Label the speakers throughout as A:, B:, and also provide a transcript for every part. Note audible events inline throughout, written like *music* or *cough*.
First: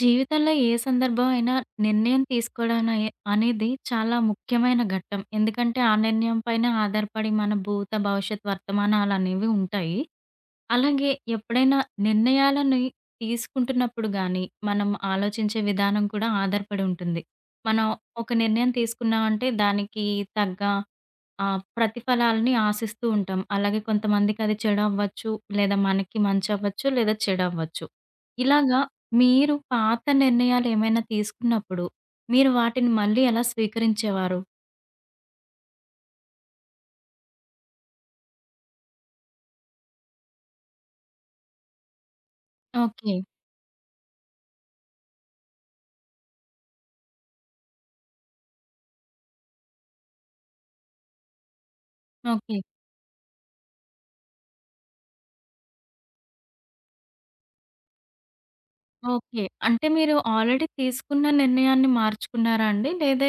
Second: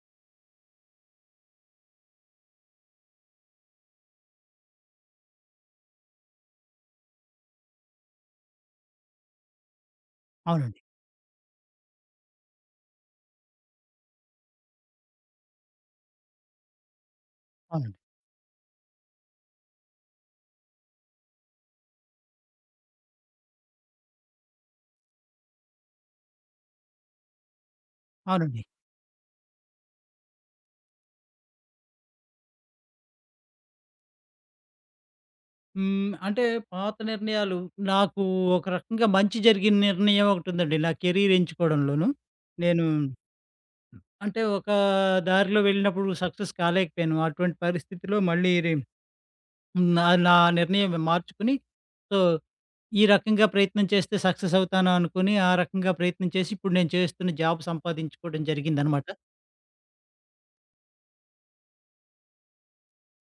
A: జీవితంలో ఏ సందర్భం అయినా నిర్ణయం తీసుకోవడం అనేది చాలా ముఖ్యమైన ఘట్టం. ఎందుకంటే, ఆ నిర్ణయం పైన ఆధారపడి మన భూత, భవిష్యత్, వర్తమానాలనేవి ఉంటాయి.
B: అవునండి.
A: అలాగే ఎప్పుడైనా నిర్ణయాలని తీసుకుంటున్నప్పుడు గానీ, మనం ఆలోచించే విధానం కూడా ఆధారపడి ఉంటుంది. మనం
B: అవునండి.
A: ఒక నిర్ణయం తీసుకున్నామంటే దానికి తగ్గ ప్రతిఫలాలని ఆశిస్తూ ఉంటాం. అలాగే కొంతమందికి అది చెడవ్వచ్చు, లేదా మనకి మంచవ్వచ్చు, లేదా చెడవ్వచ్చు.
B: అవునండి.
A: ఇలాగా మీరు పాత నిర్ణయాలేమైనా తీసుకున్నప్పుడు, మీరు వాటిని మళ్ళీ ఎలా స్వీకరించేవారు?
B: హ్మ్. అంటే పాత నిర్ణయాలు నాకు ఒక రకంగా మంచి జరిగిన నిర్ణయం ఒకటుందండి. నా కెరీర్ ఎంచుకోవడంలోను. నేను
A: ఓకే.
B: అంటే ఒక దారిలో వెళ్ళినప్పుడు సక్సెస్ కాలేకపోయాను. అటువంటి పరిస్థితిలో మళ్ళీ నా నా నిర్ణయం మార్చుకుని సో,
A: ఓకే.
B: ఈ రకంగా ప్రయత్నం చేస్తే సక్సెస్ అవుతాను అనుకుని, ఆ రకంగా ప్రయత్నం చేసి ఇప్పుడు నేను చేస్తున్న జాబ్ సంపాదించుకోవడం జరిగిందనమాట.
A: ఓకే. అంటే మీరు ఆల్రెడీ తీసుకున్న నిర్ణయాన్ని మార్చుకున్నారా అండి? లేదా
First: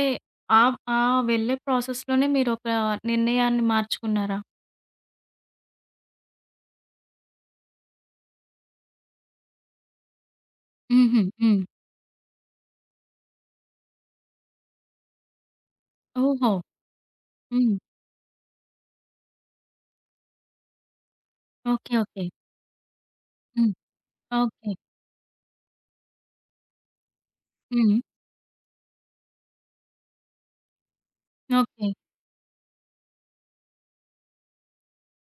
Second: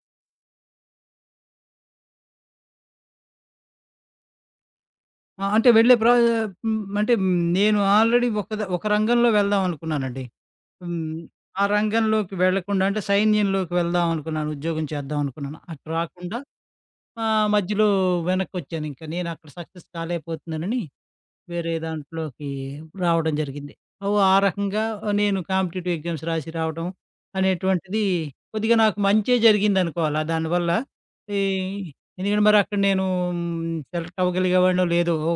A: ఆ ఆ వెళ్ళే ప్రాసెస్‌లోనే మీరొక నిర్ణయాన్ని మార్చుకున్నారా?
B: ఆ! అంటే వెళ్ళే ప్రా హ్మ్. అంటే నేను ఆల్రెడీ ఒక రంగంలో వెళ్దాం అనుకున్నానండి. హ్మ్.
A: హుహు. హ్మ్.
B: ఆ రంగంలోకి వెళ్ళకుండా అంటే సైన్యంలోకి వెళ్దాం అనుకున్నాను. ఉద్యోగం చేద్దాం అనుకున్నాను. అటు రాకుండా
A: ఓహో! హ్మ్.
B: మధ్యలో వెనక్కొచ్చానింక. నేనక్కడ సక్సెస్ కాలేకపోతున్నానని వేరే
A: ఓకే. ఓకే.
B: దాంట్లోకి రావడం
A: హ్మ్.
B: జరిగింది. ఓ ఆ
A: ఓకే.
B: రకంగా నేను కాంపిటీటివ్ ఎగ్జామ్స్ రాసి రావడం
A: హ్మ్.
B: అనేటువంటిది కొద్దిగా నాకు మంచే జరిగిందనుకోవాలా దానివల్ల. ఈ
A: ఓకే.
B: ఎందుకంటే మరి అక్కడ నేను సెలెక్ట్ అవ్వగలిగేవాడినో లేదో ఓ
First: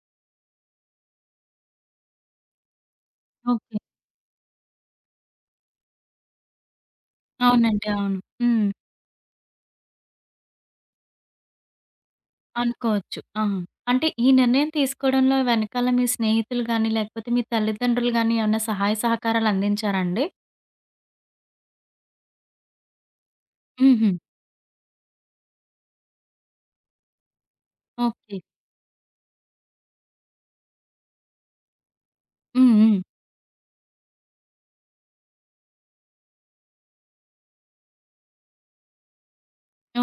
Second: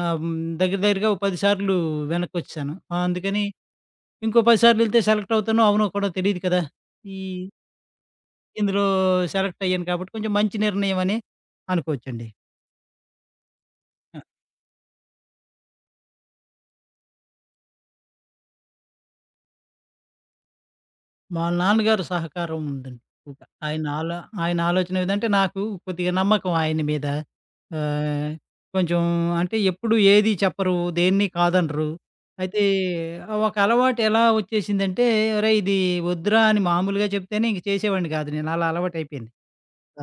B: నా దగ్గర దగ్గరగా ఓ 10 సార్లు వెనక్కొచ్చేసాను. అందుకని
A: ఓకే.
B: ఇంకో 10 సార్లు ఎళ్తే సెలెక్ట్ అవుతానో, అవనో కూడా తెలీదు కదా! ఈ
A: అవునండి. అవును. హ్మ్.
B: ఇందులో సెలెక్ట్ అయ్యాను కాబట్టి కొంచెం మంచి నిర్ణయం అని అనుకోవచ్చండి.
A: అనుకోవచ్చు. ఆ! అంటే
B: ఆ!
A: ఈ నిర్ణయం తీసుకోవడంలో వెనకాల మీ స్నేహితులు గాని, లేకపోతే మీ తల్లిదండ్రులు గాని ఏమన్నా సహాయ సహకారాలు అందించారా అండి?
B: మా నాన్నగారు సహకారం ఉందండి. ఇంకా
A: హుహు.
B: ఆయన ఆలోచన ఏదంటే నాకు కొద్దిగా నమ్మకం ఆయన మీద. ఆహ్,
A: ఓకే.
B: కొంచెం అంటే ఎప్పుడు ఏది చెప్పరు, దేన్ని కాదనరు. అయితే
A: హ్మ్. హ్మ్.
B: ఒక అలవాటు ఎలా వచ్చేసిందంటే, "ఒరేయ్! ఇది వద్దురా" అని మామూలుగా చెప్తేనే ఇంక చేసేవాడిని కాదు నేను. అలా అలవాటయిపోయింది.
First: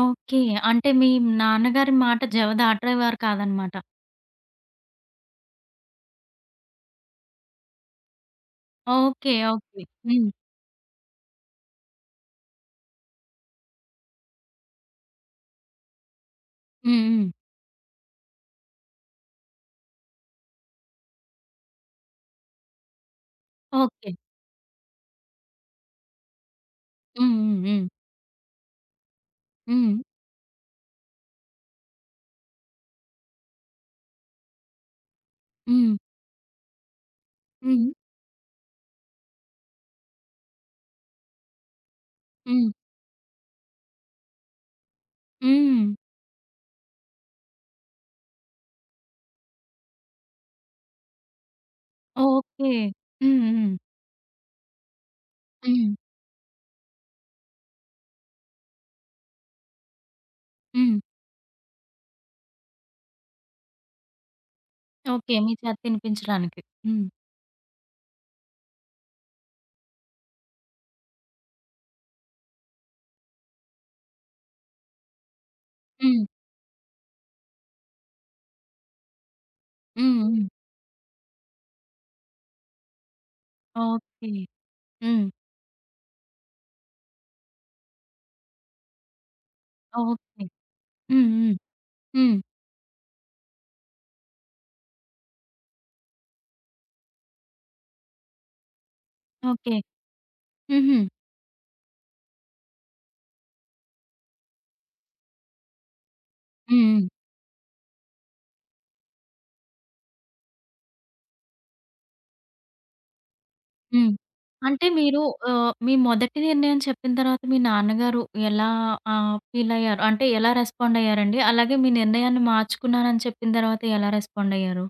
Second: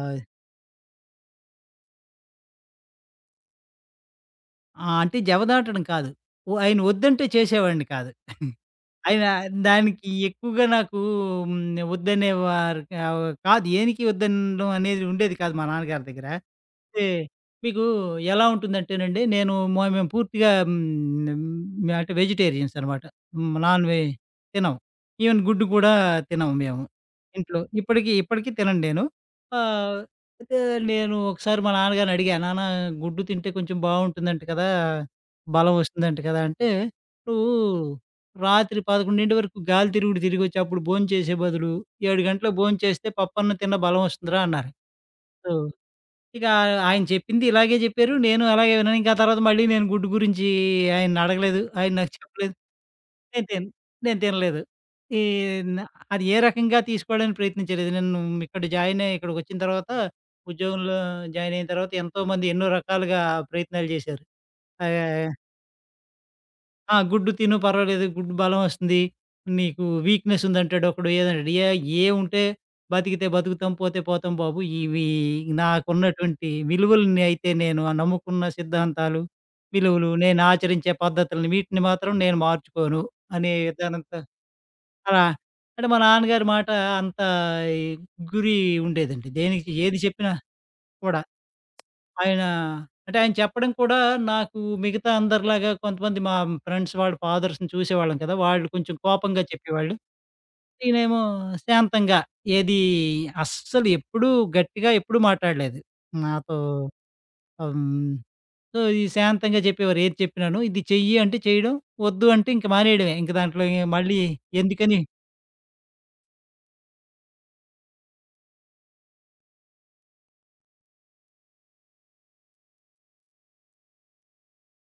B: ఆ!
A: ఓకే. అంటే మీ నాన్నగారి మాట జెవ దాటేవారు కాదనమాట.
B: ఆ! అంటే జవదాటడం కాదు. ఓ ఆయన వద్దంటే చేసేవాడిని కాదు. ఆయన
A: ఓకే. ఓకే.
B: దానికి
A: హ్మ్.
B: ఎక్కువగా నాకు హ్మ్. వద్దనేవారు కా కాదు. ఏనికి వద్దనడం అనేది ఉండేది కాదు మా నాన్నగారి దగ్గర. అయితే
A: హ్మ్. హ్మ్.
B: మీకు ఎలా ఉంటుందంటేనండి, నేను మొ మేము పూర్తిగా హ్మ్, అంటే వెజిటేరియన్స్ అనమాట. హ్మ్, నాన్ వె
A: ఓకే.
B: తినం. ఈవెన్ గుడ్డు కూడా తినము మేము.
A: హ్మ్.
B: ఇంట్లో
A: హ్మ్.
B: ఇప్పటికి ఇప్పటికి తినను నేను.
A: హ్మ్.
B: ఆహ్, అయితే నేను ఒకసారి మా నాన్నగారిని అడిగా, "నాన్న గుడ్డు తింటే కొంచెం బావుంటుందంట కదా! బలం
A: హ్మ్.
B: వస్తుందంట కదా!" అంటే, "నువ్వు
A: హ్మ్. హ్మ్.
B: రాత్రి 11 వరకు గాలి తిరుగుడు తిరిగొచ్చి అప్పుడు భోంచేసే బదులు 7 గంటలకు
A: హ్మ్.
B: భోంచేస్తే పప్పన్నం తిన్న బలం వస్తుందిరా" అన్నారు. సో
A: హ్మ్.
B: ఇక ఆయన చెప్పింది ఇలాగే చెప్పారు. నేను అలాగే విన్నాను. ఇంకా తర్వాత మళ్ళీ నేను గుడ్డు గురించి ఆయన్ని అడగలేదు. ఆయన నాకు చెప్పలేదు.
A: ఓకే. హ్మ్.
B: నేను తిన్
A: హ్మ్.
B: నేను తినలేదు. ఈ న
A: హ్మ్.
B: అది ఏ రకంగా తీసుకోవడానికి ప్రయత్నించలేదు. నేను ఇక్కడ జాయిన్ అయ్యి ఇక్కడికొచ్చిన తర్వాత
A: హ్మ్.
B: ఉద్యోగంలో జాయిన్ అయిన తర్వాత ఎంతోమంది ఎన్నో రకాలుగా ప్రయత్నాలు చేశారు. ఆహ్
A: ఓకే. మీ చేత తినిపించడానికి.
B: ఆ!
A: హ్మ్.
B: గుడ్డు తిను పర్వాలేదు. గుడ్డు బలం వస్తుంది. నీకు వీక్‌నెస్ ఉందంటాడు ఒకడు. ఏదంటాడు. ఏ ఏముంటే బతికితే బతుకుతాం. పోతే పోతాం బాబు. ఇవి
A: హ్మ్.
B: నాకున్నటువంటి విలువలని అయితే నేను ఆ నమ్ముకున్న సిద్ధాంతాలు, విలువలు,
A: హ్మ్.
B: నేను
A: హ్మ్.
B: ఆచరించే పద్ధతులని వీటిని మాత్రం నేను మార్చుకోను అనే విధానంతో
A: ఓకే.
B: అలా
A: హ్మ్.
B: అంటే మా నాన్నగారి మాట అంత ఈ గురి ఉండేదండి. దేనికి ఏది చెప్పినా
A: ఓకే.
B: కూడా.
A: హ్మ్. హ్మ్. హ్మ్.
B: ఆయన అంటే ఆయన చెప్పడం కూడా నాకు మిగతా అందరిలాగా కొంతమంది మా ఫ్రెండ్స్ వాళ్ళ ఫాదర్స్‌ని చూసేవాళ్ళం కదా! వాళ్ళు కొంచెం కోపంగా
A: ఓకే.
B: చెప్పేవాళ్ళు.
A: హుహు.
B: ఈయనేమో శాంతంగా ఏది అస్సలు ఎప్పుడూ గట్టిగా ఎప్పుడు మాట్లాడలేదు నాతో.
A: హ్మ్. హ్మ్.
B: హ్మ్. సో, ఈ శాంతంగా చెప్పేవారు ఏది చెప్పినాను. ఇది చెయ్యి అంటే చేయడం, వద్దు అంటే ఇంక మానేయడమే. ఇంక దాంట్లో ఇంక
A: హ్మ్.
B: మళ్ళీ
A: అంటే
B: ఎందుకని
A: మీరు మీ మొదటి నిర్ణయం చెప్పిన తర్వాత మీ నాన్నగారు ఎలా ఫీల్ అయ్యారు? అంటే ఎలా రెస్పాండ్ అయ్యారండి? అలాగే మీ నిర్ణయాన్ని మార్చుకున్నానని చెప్పిన తర్వాత ఎలా రెస్పాండ్ అయ్యారు?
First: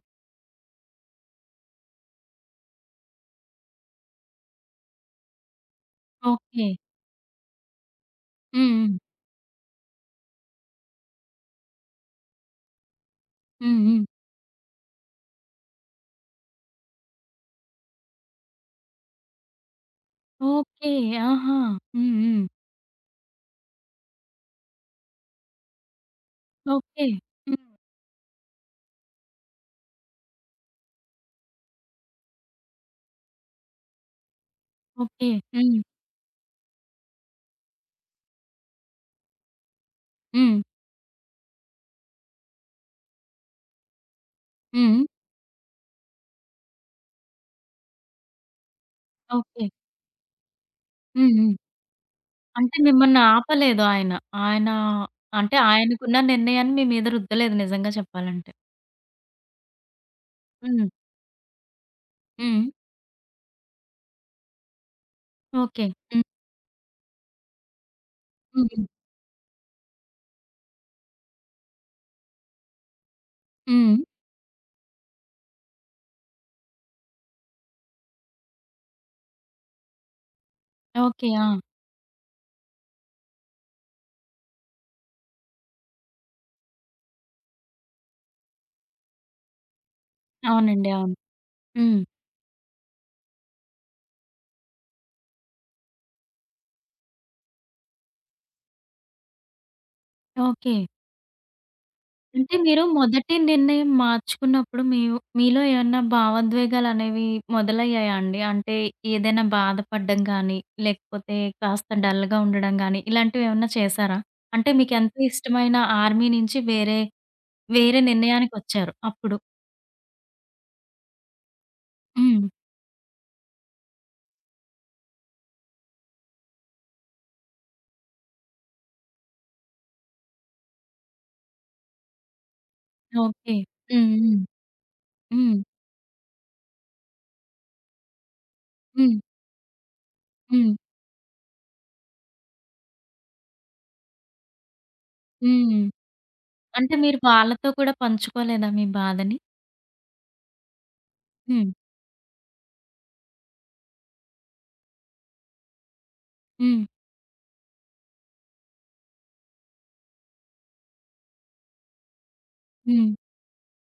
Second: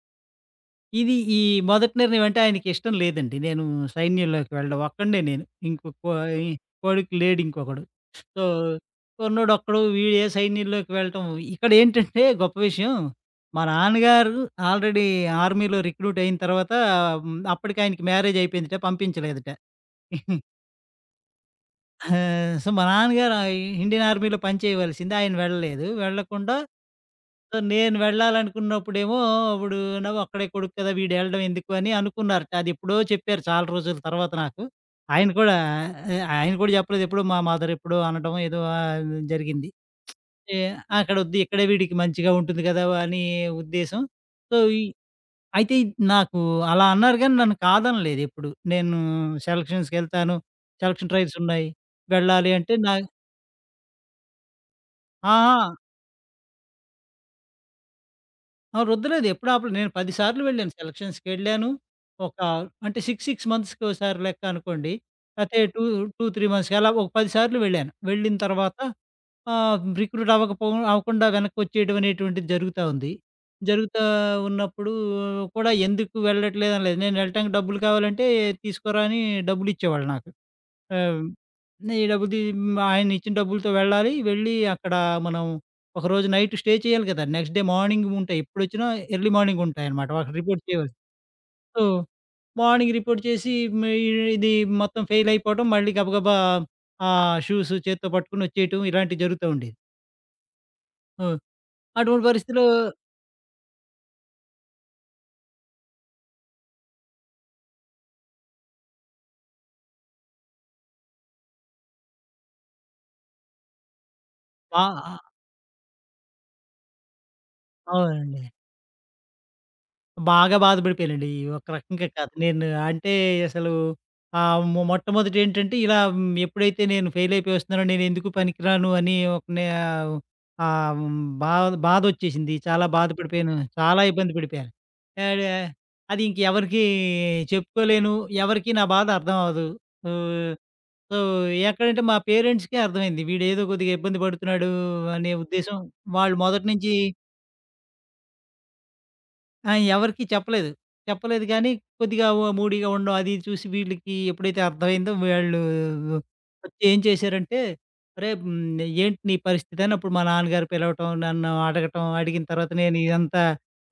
B: ఇది ఈ మొదటి నిర్ణయం అంటే ఆయనకిష్టం లేదండి. నేను సైన్యంలోకి వెళ్ళడం. ఒక్కడినే నేను. ఇంకొక కో ఈ
A: ఓకే.
B: కొడుకు లేడు ఇంకొకడు. సో,
A: హ్మ్. హ్మ్.
B: కుర్రోడొక్కడు వీడే సైన్యంలోకి వెళ్ళటం. ఇక్కడేంటంటే గొప్ప విషయం మా
A: హ్మ్. హ్మ్.
B: నాన్నగారు ఆల్రెడీ ఆర్మీలో రిక్రూట్ అయిన తర్వాత అప్పటికి ఆయనకి మ్యారేజ్ అయిపోయిందట. పంపించలేదట. *laughs*
A: ఓకే. ఆహా! హ్మ్.
B: ఆ!
A: హ్మ్.
B: సో, మా నాన్నగారు ఇండియన్ ఆర్మీలో పనిచేయవలసింది. ఆయన వెళ్ళలేదు. వెళ్ళకుండా
A: ఓకే.
B: సో,
A: హ్మ్.
B: నేను వెళ్ళాలనుకున్నప్పుడేమో అప్పుడు నా ఒక్కడే కొడుకు కదా! వీడెళ్ళడం ఎందుకు అని అనుకున్నారట. అది ఎప్పుడో చెప్పారు చాలా రోజుల తర్వాత నాకు.
A: ఓకే.
B: ఆయన కూడా
A: హ్మ్.
B: ఆయన కూడా చెప్పలేదు. ఎప్పుడో మా మదర్ ఎప్పుడో అనడం ఏదో జరిగింది.
A: హ్మ్.
B: ఏ అక్కడొద్దు ఇక్కడే వీడికి మంచిగా ఉంటుంది కదా! అని ఉద్దేశం. సో, ఈ
A: హ్మ్.
B: అయితే ఈ- నాకు అలా అన్నారు గానీ నన్ను కాదనలేదు ఎప్పుడు. నేను
A: ఓకే.
B: సెలక్షన్స్‌కెళ్తాను. సెలక్షన్
A: హ్మ్. హ్మ్.
B: ట్రయల్సున్నాయి. వెళ్ళాలి అంటే
A: అంటే
B: నా
A: మిమ్మల్ని ఆపలేదు ఆయన. ఆయన
B: ఆ!
A: అంటే
B: ఆ!
A: ఆయనకున్న నిర్ణయాన్ని మీ మీద రుద్దలేదు నిజంగా చెప్పాలంటే.
B: ఆ! రుద్దలేదు. ఎప్పుడు ఆపలేదు. నేను 10 సార్లు వెళ్ళాను.
A: హ్మ్.
B: సెలక్షన్స్‌కెళ్ళాను. ఒక
A: హ్మ్.
B: అంటే 6 మంత్స్‌కోసారి లెక్క అనుకోండి. లేతే 2,
A: ఓకే.
B: 2,
A: హ్మ్.
B: 3 మంత్స్‌కి అలా ఒక 10 సార్లు వెళ్ళాను. వెళ్ళిన తర్వాత
A: హ్మ్.
B: ఆహ్, రిక్రూట్ అవ్వకపో అవ్వకుండా వెనక్కి వచ్చేయడం అనేటువంటిది జరుగుతా ఉంది.
A: హ్మ్.
B: జరుగుతా ఉన్నప్పుడు కూడా ఎందుకు వెళ్ళట్లేదు అనలేదు. నేను వెళ్ళటానికి డబ్బులు కావాలంటే, "తీసుకోరా" అని డబ్బులిచ్చేవాళ్ళు నాకు. ఆహ్,
A: ఓకే. ఆ!
B: నే ఈ డబ్బులు తీ ఆయనిచ్చిన డబ్బులతో వెళ్ళాలి. వెళ్ళి అక్కడ మనం ఒకరోజు నైట్ స్టే చేయాలి కదా! నెక్స్ట్ డే మార్నింగ్ ఉంటాయి. ఎప్పుడొచ్చినా ఎర్లీ మార్నింగ్ ఉంటాయన్నమాట. వాళ్ళకి రిపోర్ట్
A: అవునండి.
B: చేయవలసి
A: అవును.
B: సో,
A: హ్మ్.
B: మార్నింగ్ రిపోర్ట్ చేసి మే ఇది మొత్తం ఫెయిల్ అయిపోవడం, మళ్ళీ గబగబా ఆ షూస్ చేత్తో పట్టుకొని వచ్చేయటం ఇలాంటివి జరుగుతూ ఉండేది.
A: ఓకే.
B: హ్మ్. అటువంటి
A: అంటే
B: పరిస్థితిలో
A: మీరు మొదటి నిర్ణయం మార్చుకున్నప్పుడు మీలో ఏమన్నా భావోద్వేగాలనేవి మొదలయ్యాయా అండి? అంటే ఏదైనా బాధపడడం గానీ, లేకపోతే కాస్త డల్‌గా ఉండడం గానీ, ఇలాంటివేమన్నా చేశారా? అంటే
B: ఆ!
A: మీకెంతో
B: ఆ!
A: ఇష్టమైన ఆర్మీ నుంచి వేరే, వేరే
B: అవునండి.
A: నిర్ణయానికొచ్చారు అప్పుడు.
B: బాగా బాధపడిపోయానండి. ఈ ఒక రకంగా కాదు.
A: హ్మ్.
B: నేను అంటే అసలు మొట్టమొదట ఏంటంటే ఇలా హ్మ్, ఎప్పుడైతే నేను ఫెయిల్ అయిపోయి వస్తున్నానో నేనెందుకు పనికిరాను అని ఒక నే ఆహ్, బాధొచ్చేసింది. చాలా బాధపడిపోయాను.
A: ఓకే.
B: చాలా
A: హ్మ్.
B: ఇబ్బంది
A: హ్మ్.
B: పడిపోయాను. యాడ
A: హ్మ్.
B: అది ఇంకెవరికీ చెప్పుకోలేను. ఎవరికీ నా బాధ
A: హ్మ్.
B: అర్థం అవ్వదు. ఆహ్,
A: హ్మ్.
B: సో, ఎక్కడంటే మా పేరెంట్స్‌కే అర్థమైంది. వీడేదో కొద్దిగా ఇబ్బంది పడుతున్నాడు అనే ఉద్దేశం.
A: హ్మ్.
B: వాళ్ళు మొదటి నుంచి
A: అంటే మీరు వాళ్ళతో కూడా పంచుకోలేదా మీ బాధని?
B: ఆ! ఎవరికీ చెప్పలేదు. చెప్పలేదు
A: హ్మ్.
B: గానీ, కొద్దిగా ఓ మూడీగా ఉండడం అది ఇది చూసి వీళ్ళకి ఎప్పుడైతే అర్థమైందో వీళ్ళు వచ్చి
A: హ్మ్.
B: ఏం చేశారంటే, "అరేయ్! హ్మ్, ఏంటి నీ పరిస్థితి?" అని అప్పుడు మా నాన్నగారు పిలవటం, నన్ను అడగటం, అడిగిన తర్వాత నేను
A: హ్మ్.
B: ఇదంతా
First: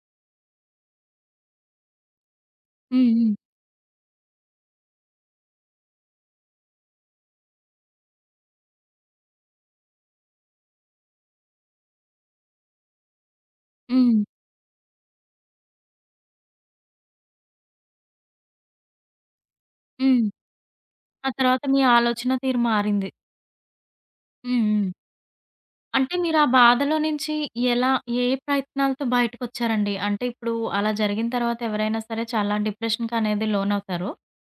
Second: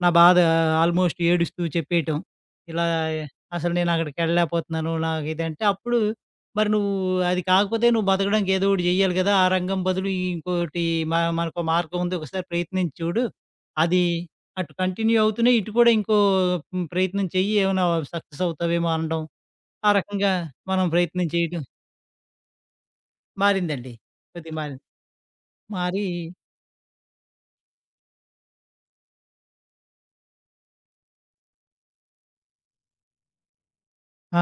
B: నా బాధ ఆల్మోస్ట్ ఏడుస్తూ చెప్పేయటం. ఇలా
A: హ్మ్. హ్మ్.
B: అసలు నేను అక్కడికెళ్ళలేకపోతున్నాను. నాకిదంటే అప్పుడు మరి నువ్వు అది కాకపోతే నువ్వు బతకడానికి ఏదో ఒకటి జెయ్యాలి గదా! ఆ రంగం బదులు ఇంకోటి మ మనకో మార్గం ఉంది. ఒకసారి ప్రయత్నించి చూడు. అది
A: హ్మ్.
B: అటు కంటిన్యూ అవుతూనే ఇటు కూడా ఇంకో ప్రయత్నం చెయ్యి ఏమైనా సక్సెస్ అవుతావేమో అనడం. ఆ
A: హ్మ్.
B: రకంగా మనం ప్రయత్నం
A: ఆ
B: చేయడం
A: తర్వాత మీ ఆలోచన తీరు మారింది.
B: మారిందండి. కొద్దిగా
A: హ్మ్.
B: మారింది.
A: హ్మ్.
B: మారి
A: అంటే మీరు ఆ బాధలో నుంచి ఎలా ఏ ప్రయత్నాలతో బయటకొచ్చారండి? అంటే ఇప్పుడు అలా జరిగిన తర్వాత ఎవరైనా సరే చాలా డిప్రెషన్‌కనేది లోనవుతారు.
B: ఆ!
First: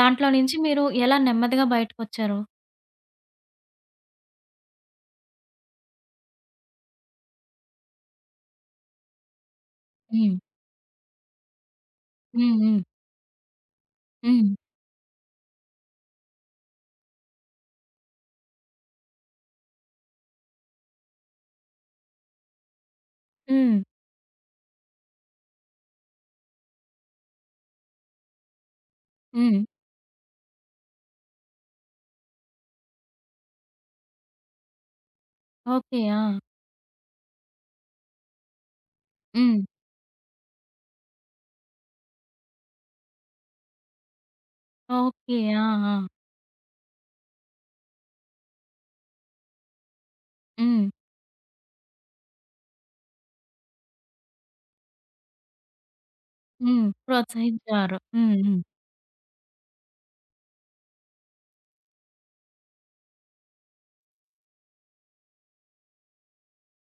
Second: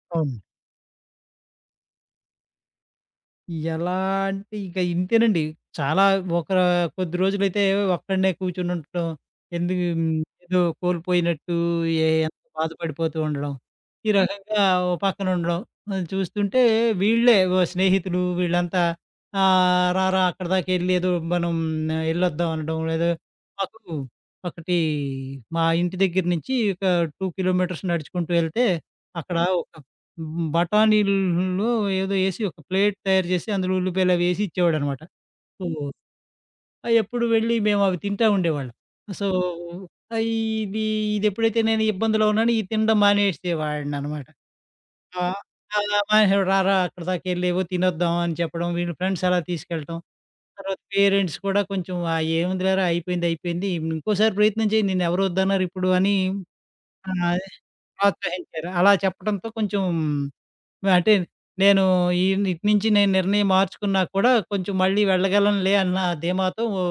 A: దాంట్లో
B: అవును.
A: నుంచి మీరు ఎలా నెమ్మదిగా బయటకొచ్చారు?
B: ఎలా అంటే ఇక ఇంతేనండి. చాలా ఒక కొద్ది రోజులైతే ఒక్కడినే కూర్చొని ఉండటం. ఎందుకు
A: హ్మ్.
B: ఏదో కోల్పోయినట్టు ఏ ఎంత
A: హ్మ్. హ్మ్.
B: బాధపడిపోతూ ఉండడం. ఈ
A: హ్మ్.
B: రకంగా ఓ పక్కన ఉండడం. అది చూస్తుంటే వీళ్ళే ఓ స్నేహితులు వీళ్ళంతా రారా అక్కడి దాకెళ్ళి ఏదో మనం ఎళ్ళొద్దాం అనడం. లేదా
A: హ్మ్.
B: మాకు ఒకటి మా ఇంటి దగ్గర నుంచి ఒక 2 కిలోమీటర్స్ నడుచుకుంటూ ఎళ్తే అక్కడ
A: హ్మ్.
B: ఒక హ్మ్. బఠానీల్లో ఏదో ఏసి ఒక ప్లేట్ తయారు చేసి అందులో ఉల్లిపాయలవి ఏసి ఇచ్చేవాడనమాట. ఓహ్!
A: ఓకే. ఆ!
B: ఎప్పుడు వెళ్ళి మేమవి తింటా ఉండేవాళ్ళం. సో,
A: హ్మ్.
B: ఆహ్, ఇది ఇదెప్పుడైతే నేను ఇబ్బందిలో ఉన్నానో ఇది తినడం మానేసేవాడిననమాట. ఆ!
A: ఓకే. ఆ! ఆ!
B: అలా మానేసేవాడు. "రారా అక్కడి దాకెళ్ళేవో తినొద్దాం" అని చెప్పడం, వీళ్ళు ఫ్రెండ్స్ అలా తీసుకెళ్ళటం. తర్వాత
A: హ్మ్.
B: పేరెంట్స్ కూడా కొంచెం "ఆ! ఏముంది లేరా అయిపోయింది, అయిపోయింది. ఇంకోసారి ప్రయత్నం చెయ్యి. నిన్నెవరొద్దన్నారు ఇప్పుడు" అని
A: హ్మ్.
B: ఆహ్,
A: ప్రోత్సహించారు. హ్మ్. హ్మ్.
B: ప్రోత్సహించారు. అలా చెప్పడంతో కొంచెం అంటే నేను ఈ ఇటు నుంచి నేను నిర్ణయం మార్చుకున్నా కూడా కొంచెం మళ్ళీ వెళ్ళగలనులే అన్న ధీమాతో ఓ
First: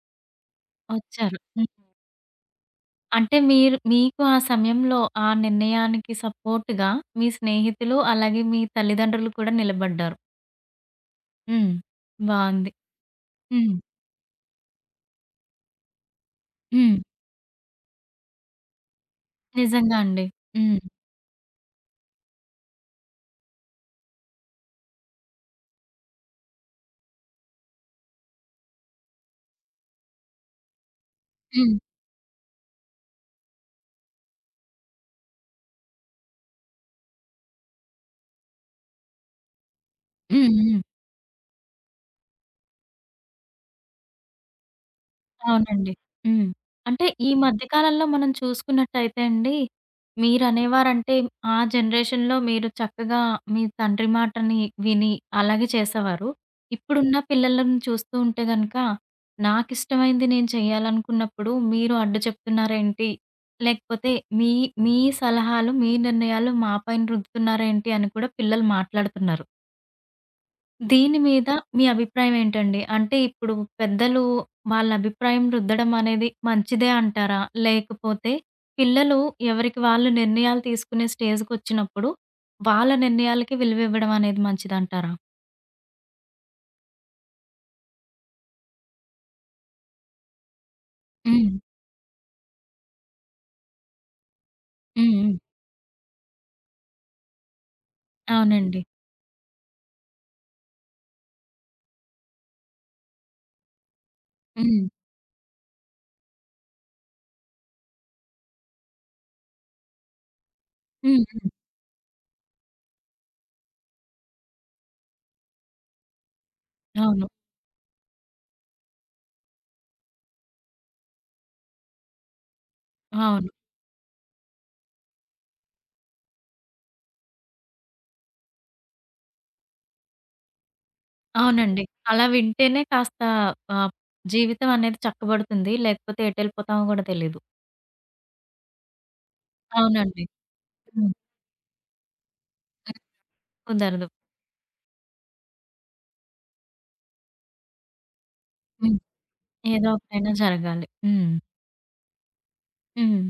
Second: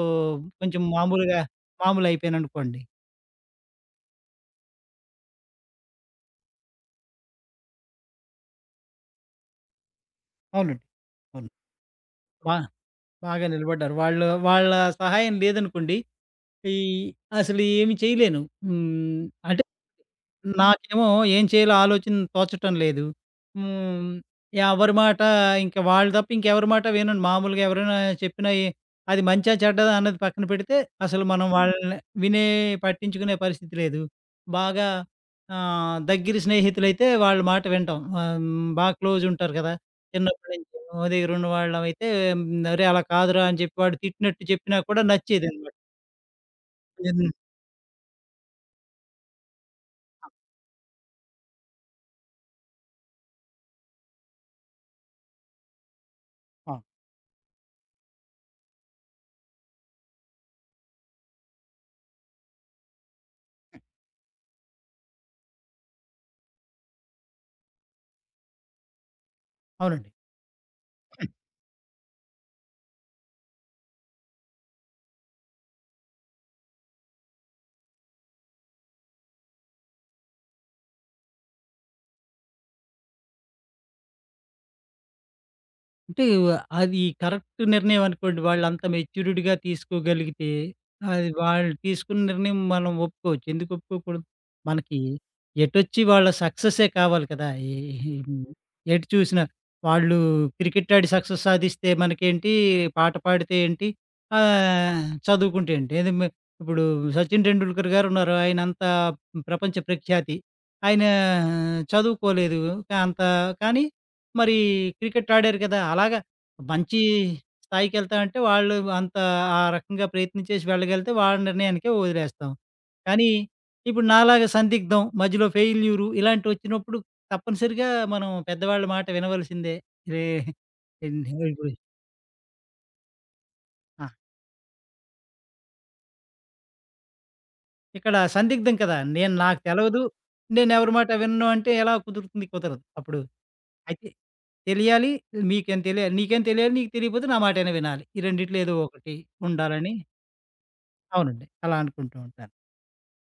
B: కొంచెం
A: వచ్చారు.
B: మామూలుగా
A: హ్మ్.
B: మామూలు అయిపోయాననుకోండి.
A: అంటే మీరు మీకు ఆ సమయంలో ఆ నిర్ణయానికి సపోర్ట్‌గా మీ స్నేహితులు, అలాగే మీ తల్లిదండ్రులు కూడా నిలబడ్డారు.
B: అవునండి. అవును.
A: హ్మ్.
B: బా
A: బావుంది.
B: బాగా
A: హ్మ్.
B: నిలబడ్డారు. వాళ్ళు వాళ్ళ సహాయం లేదనుకోండి, ఈ
A: హ్మ్.
B: అసలు ఏమి చేయలేను. హ్మ్. అంటే
A: నిజంగా అండి. హ్మ్.
B: నాకేమో ఏం చేయాలో ఆలోచన తోచటం లేదు. హ్మ్. ఎవరి మాట ఇంక వాళ్ళు తప్ప ఇంకెవరి మాట వినను. మామూలుగా ఎవరైనా చెప్పినా ఏ అది మంచా చెడ్డదా అన్నది పక్కన పెడితే అసలు మనం
A: హ్మ్.
B: వాళ్ళని వినే పట్టించుకునే పరిస్థితి లేదు. బాగా ఆహ్, దగ్గర స్నేహితులైతే వాళ్ళ మాట వింటాం. ఆహ్, హ్మ్. బాగా క్లోజ్ ఉంటారు కదా! చిన్నప్పటి
A: హ్మ్.
B: నుంచి
A: హ్మ్.
B: ఓ దగ్గర ఉన్నవాళ్ళమైతే హ్మ్. "అరే! అలా కాదురా" అని చెప్పి వాడు తిట్టినట్టు చెప్పినా కూడా నచ్చేదనమాట.
A: అవునండి. హ్మ్. అంటే
B: హ్మ్.
A: ఈ మధ్య కాలంలో మనం చూసుకున్నట్టయితే అండి, మీరనేవారంటే ఆ జనరేషన్‌లో మీరు చక్కగా మీ తండ్రి మాటని విని అలాగే చేసేవారు.
B: ఆ!
A: ఇప్పుడున్న పిల్లలను చూస్తూ ఉంటే గనక, నాకిష్టమైంది నేను చేయాలనుకున్నప్పుడు మీరు అడ్డు చెప్తున్నారేంటి? లేకపోతే మీ మీ సలహాలు, మీ నిర్ణయాలు మా పైన రుద్దుతున్నారేంటి అని కూడా పిల్లలు మాట్లాడుతున్నారు.
B: అవునండి.
A: దీని మీద మీ అభిప్రాయం ఏంటండి? అంటే ఇప్పుడు పెద్దలు వాళ్ళ అభిప్రాయం రుద్దడం అనేది మంచిదే అంటారా? లేకపోతే పిల్లలు ఎవరికి వాళ్ళు నిర్ణయాలు తీసుకునే స్టేజ్‌కొచ్చినప్పుడు వాళ్ళ నిర్ణయాలకి విలువివ్వడం అనేది మంచిదంటారా?
B: అంటే అది కరెక్ట్ నిర్ణయం అనుకోండి. వాళ్ళంత మెచ్యూరిటీగా తీసుకోగలిగితే, అది
A: హ్మ్.
B: వాళ్ళు తీసుకున్న నిర్ణయం మనం ఒప్పుకోవచ్చు. ఎందుకు ఒప్పుకోకూడదు? మనకి
A: హ్మ్. హ్మ్.
B: ఎటొచ్చి వాళ్ళ సక్సెస్సే కావాలి కదా! ఈ
A: అవునండి.
B: ఎటు చూసినా. వాళ్ళు క్రికెట్ ఆడి సక్సెస్ సాధిస్తే మనకేంటి, పాట పాడితే ఏంటి,
A: హ్మ్.
B: ఆహ్, చదువుకుంటే ఏంటి. అది మే ఇప్పుడు 'సచిన్ టెండూల్కర్' గారున్నారు. ఆయనంత ప్రపంచ ప్రఖ్యాతి. ఆయన
A: హ్మ్. హ్మ్.
B: చదువుకోలేదు. అంత కానీ మరి క్రికెట్ ఆడారు కదా! అలాగా మంచి
A: అవును.
B: స్థాయికెళ్తామంటే వాళ్ళు అంత ఆ రకంగా ప్రయత్నం చేసి వెళ్ళగలిగితే వాళ్ళ నిర్ణయానికే వదిలేస్తాం. కానీ
A: అవును.
B: ఇప్పుడు నాలాగా సందిగ్ధం, మధ్యలో ఫెయిల్యూరు ఇలాంటివొచ్చినప్పుడు తప్పనిసరిగా మనం పెద్దవాళ్ళ మాట వినవలసిందే. రే ఇప్పుడు,
A: అవునండి. అలా వింటేనే కాస్త ఆహ్,
B: ఆ!
A: జీవితం అనేది చక్కబడుతుంది. లేకపోతే ఎటెళ్ళిపోతామో కూడా తెలీదు.
B: ఇక్కడ సందిగ్ధం కదా! నేను నాకు తెలవదు.
A: అవునండి.
B: నేనెవరి
A: హ్మ్.
B: మాట
A: హ్మ్.
B: వినను అంటే ఎలా కుదురుతుంది? కుదరదు.
A: హ్మ్.
B: అప్పుడు
A: కుదరదు.
B: అయితే తెలియాలి. మీకేం తెలియాలి. నీకేం తెలియాలి. నీకు తెలియకపోతే నా మాటైనా వినాలి. ఈ రెండిట్లో ఏదో
A: హ్మ్.
B: ఒకటి
A: ఏదో
B: ఉండాలని
A: ఒకటైనా జరగాలి. హ్మ్.
B: అవునండి. అలా అనుకుంటూ ఉంటాను.
A: హ్మ్.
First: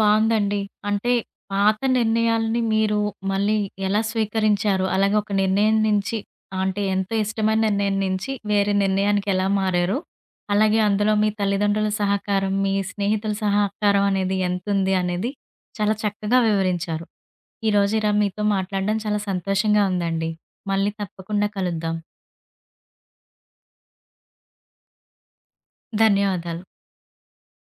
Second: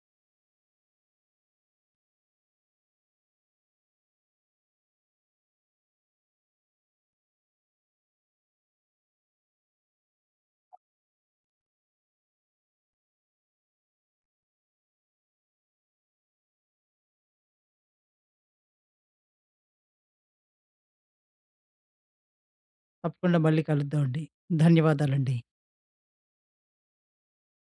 A: బావుందండి. అంటే పాత నిర్ణయాల్ని మీరు మళ్ళీ ఎలా స్వీకరించారు? అలాగే ఒక నిర్ణయం నుంచి అంటే ఎంతో ఇష్టమైన నిర్ణయం నుంచి వేరే నిర్ణయానికి ఎలా మారారు? అలాగే అందులో మీ తల్లిదండ్రుల సహకారం, మీ స్నేహితుల సహకారం అనేది ఎంతుంది అనేది చాలా చక్కగా వివరించారు. ఈరోజు ఇలా మీతో మాట్లాడడం చాలా సంతోషంగా ఉందండి. మళ్ళీ తప్పకుండా కలుద్దాం.
B: తప్పకుండా మళ్ళీ కలుద్దామండి. ధన్యవాదాలండి.
A: ధన్యవాదాలు.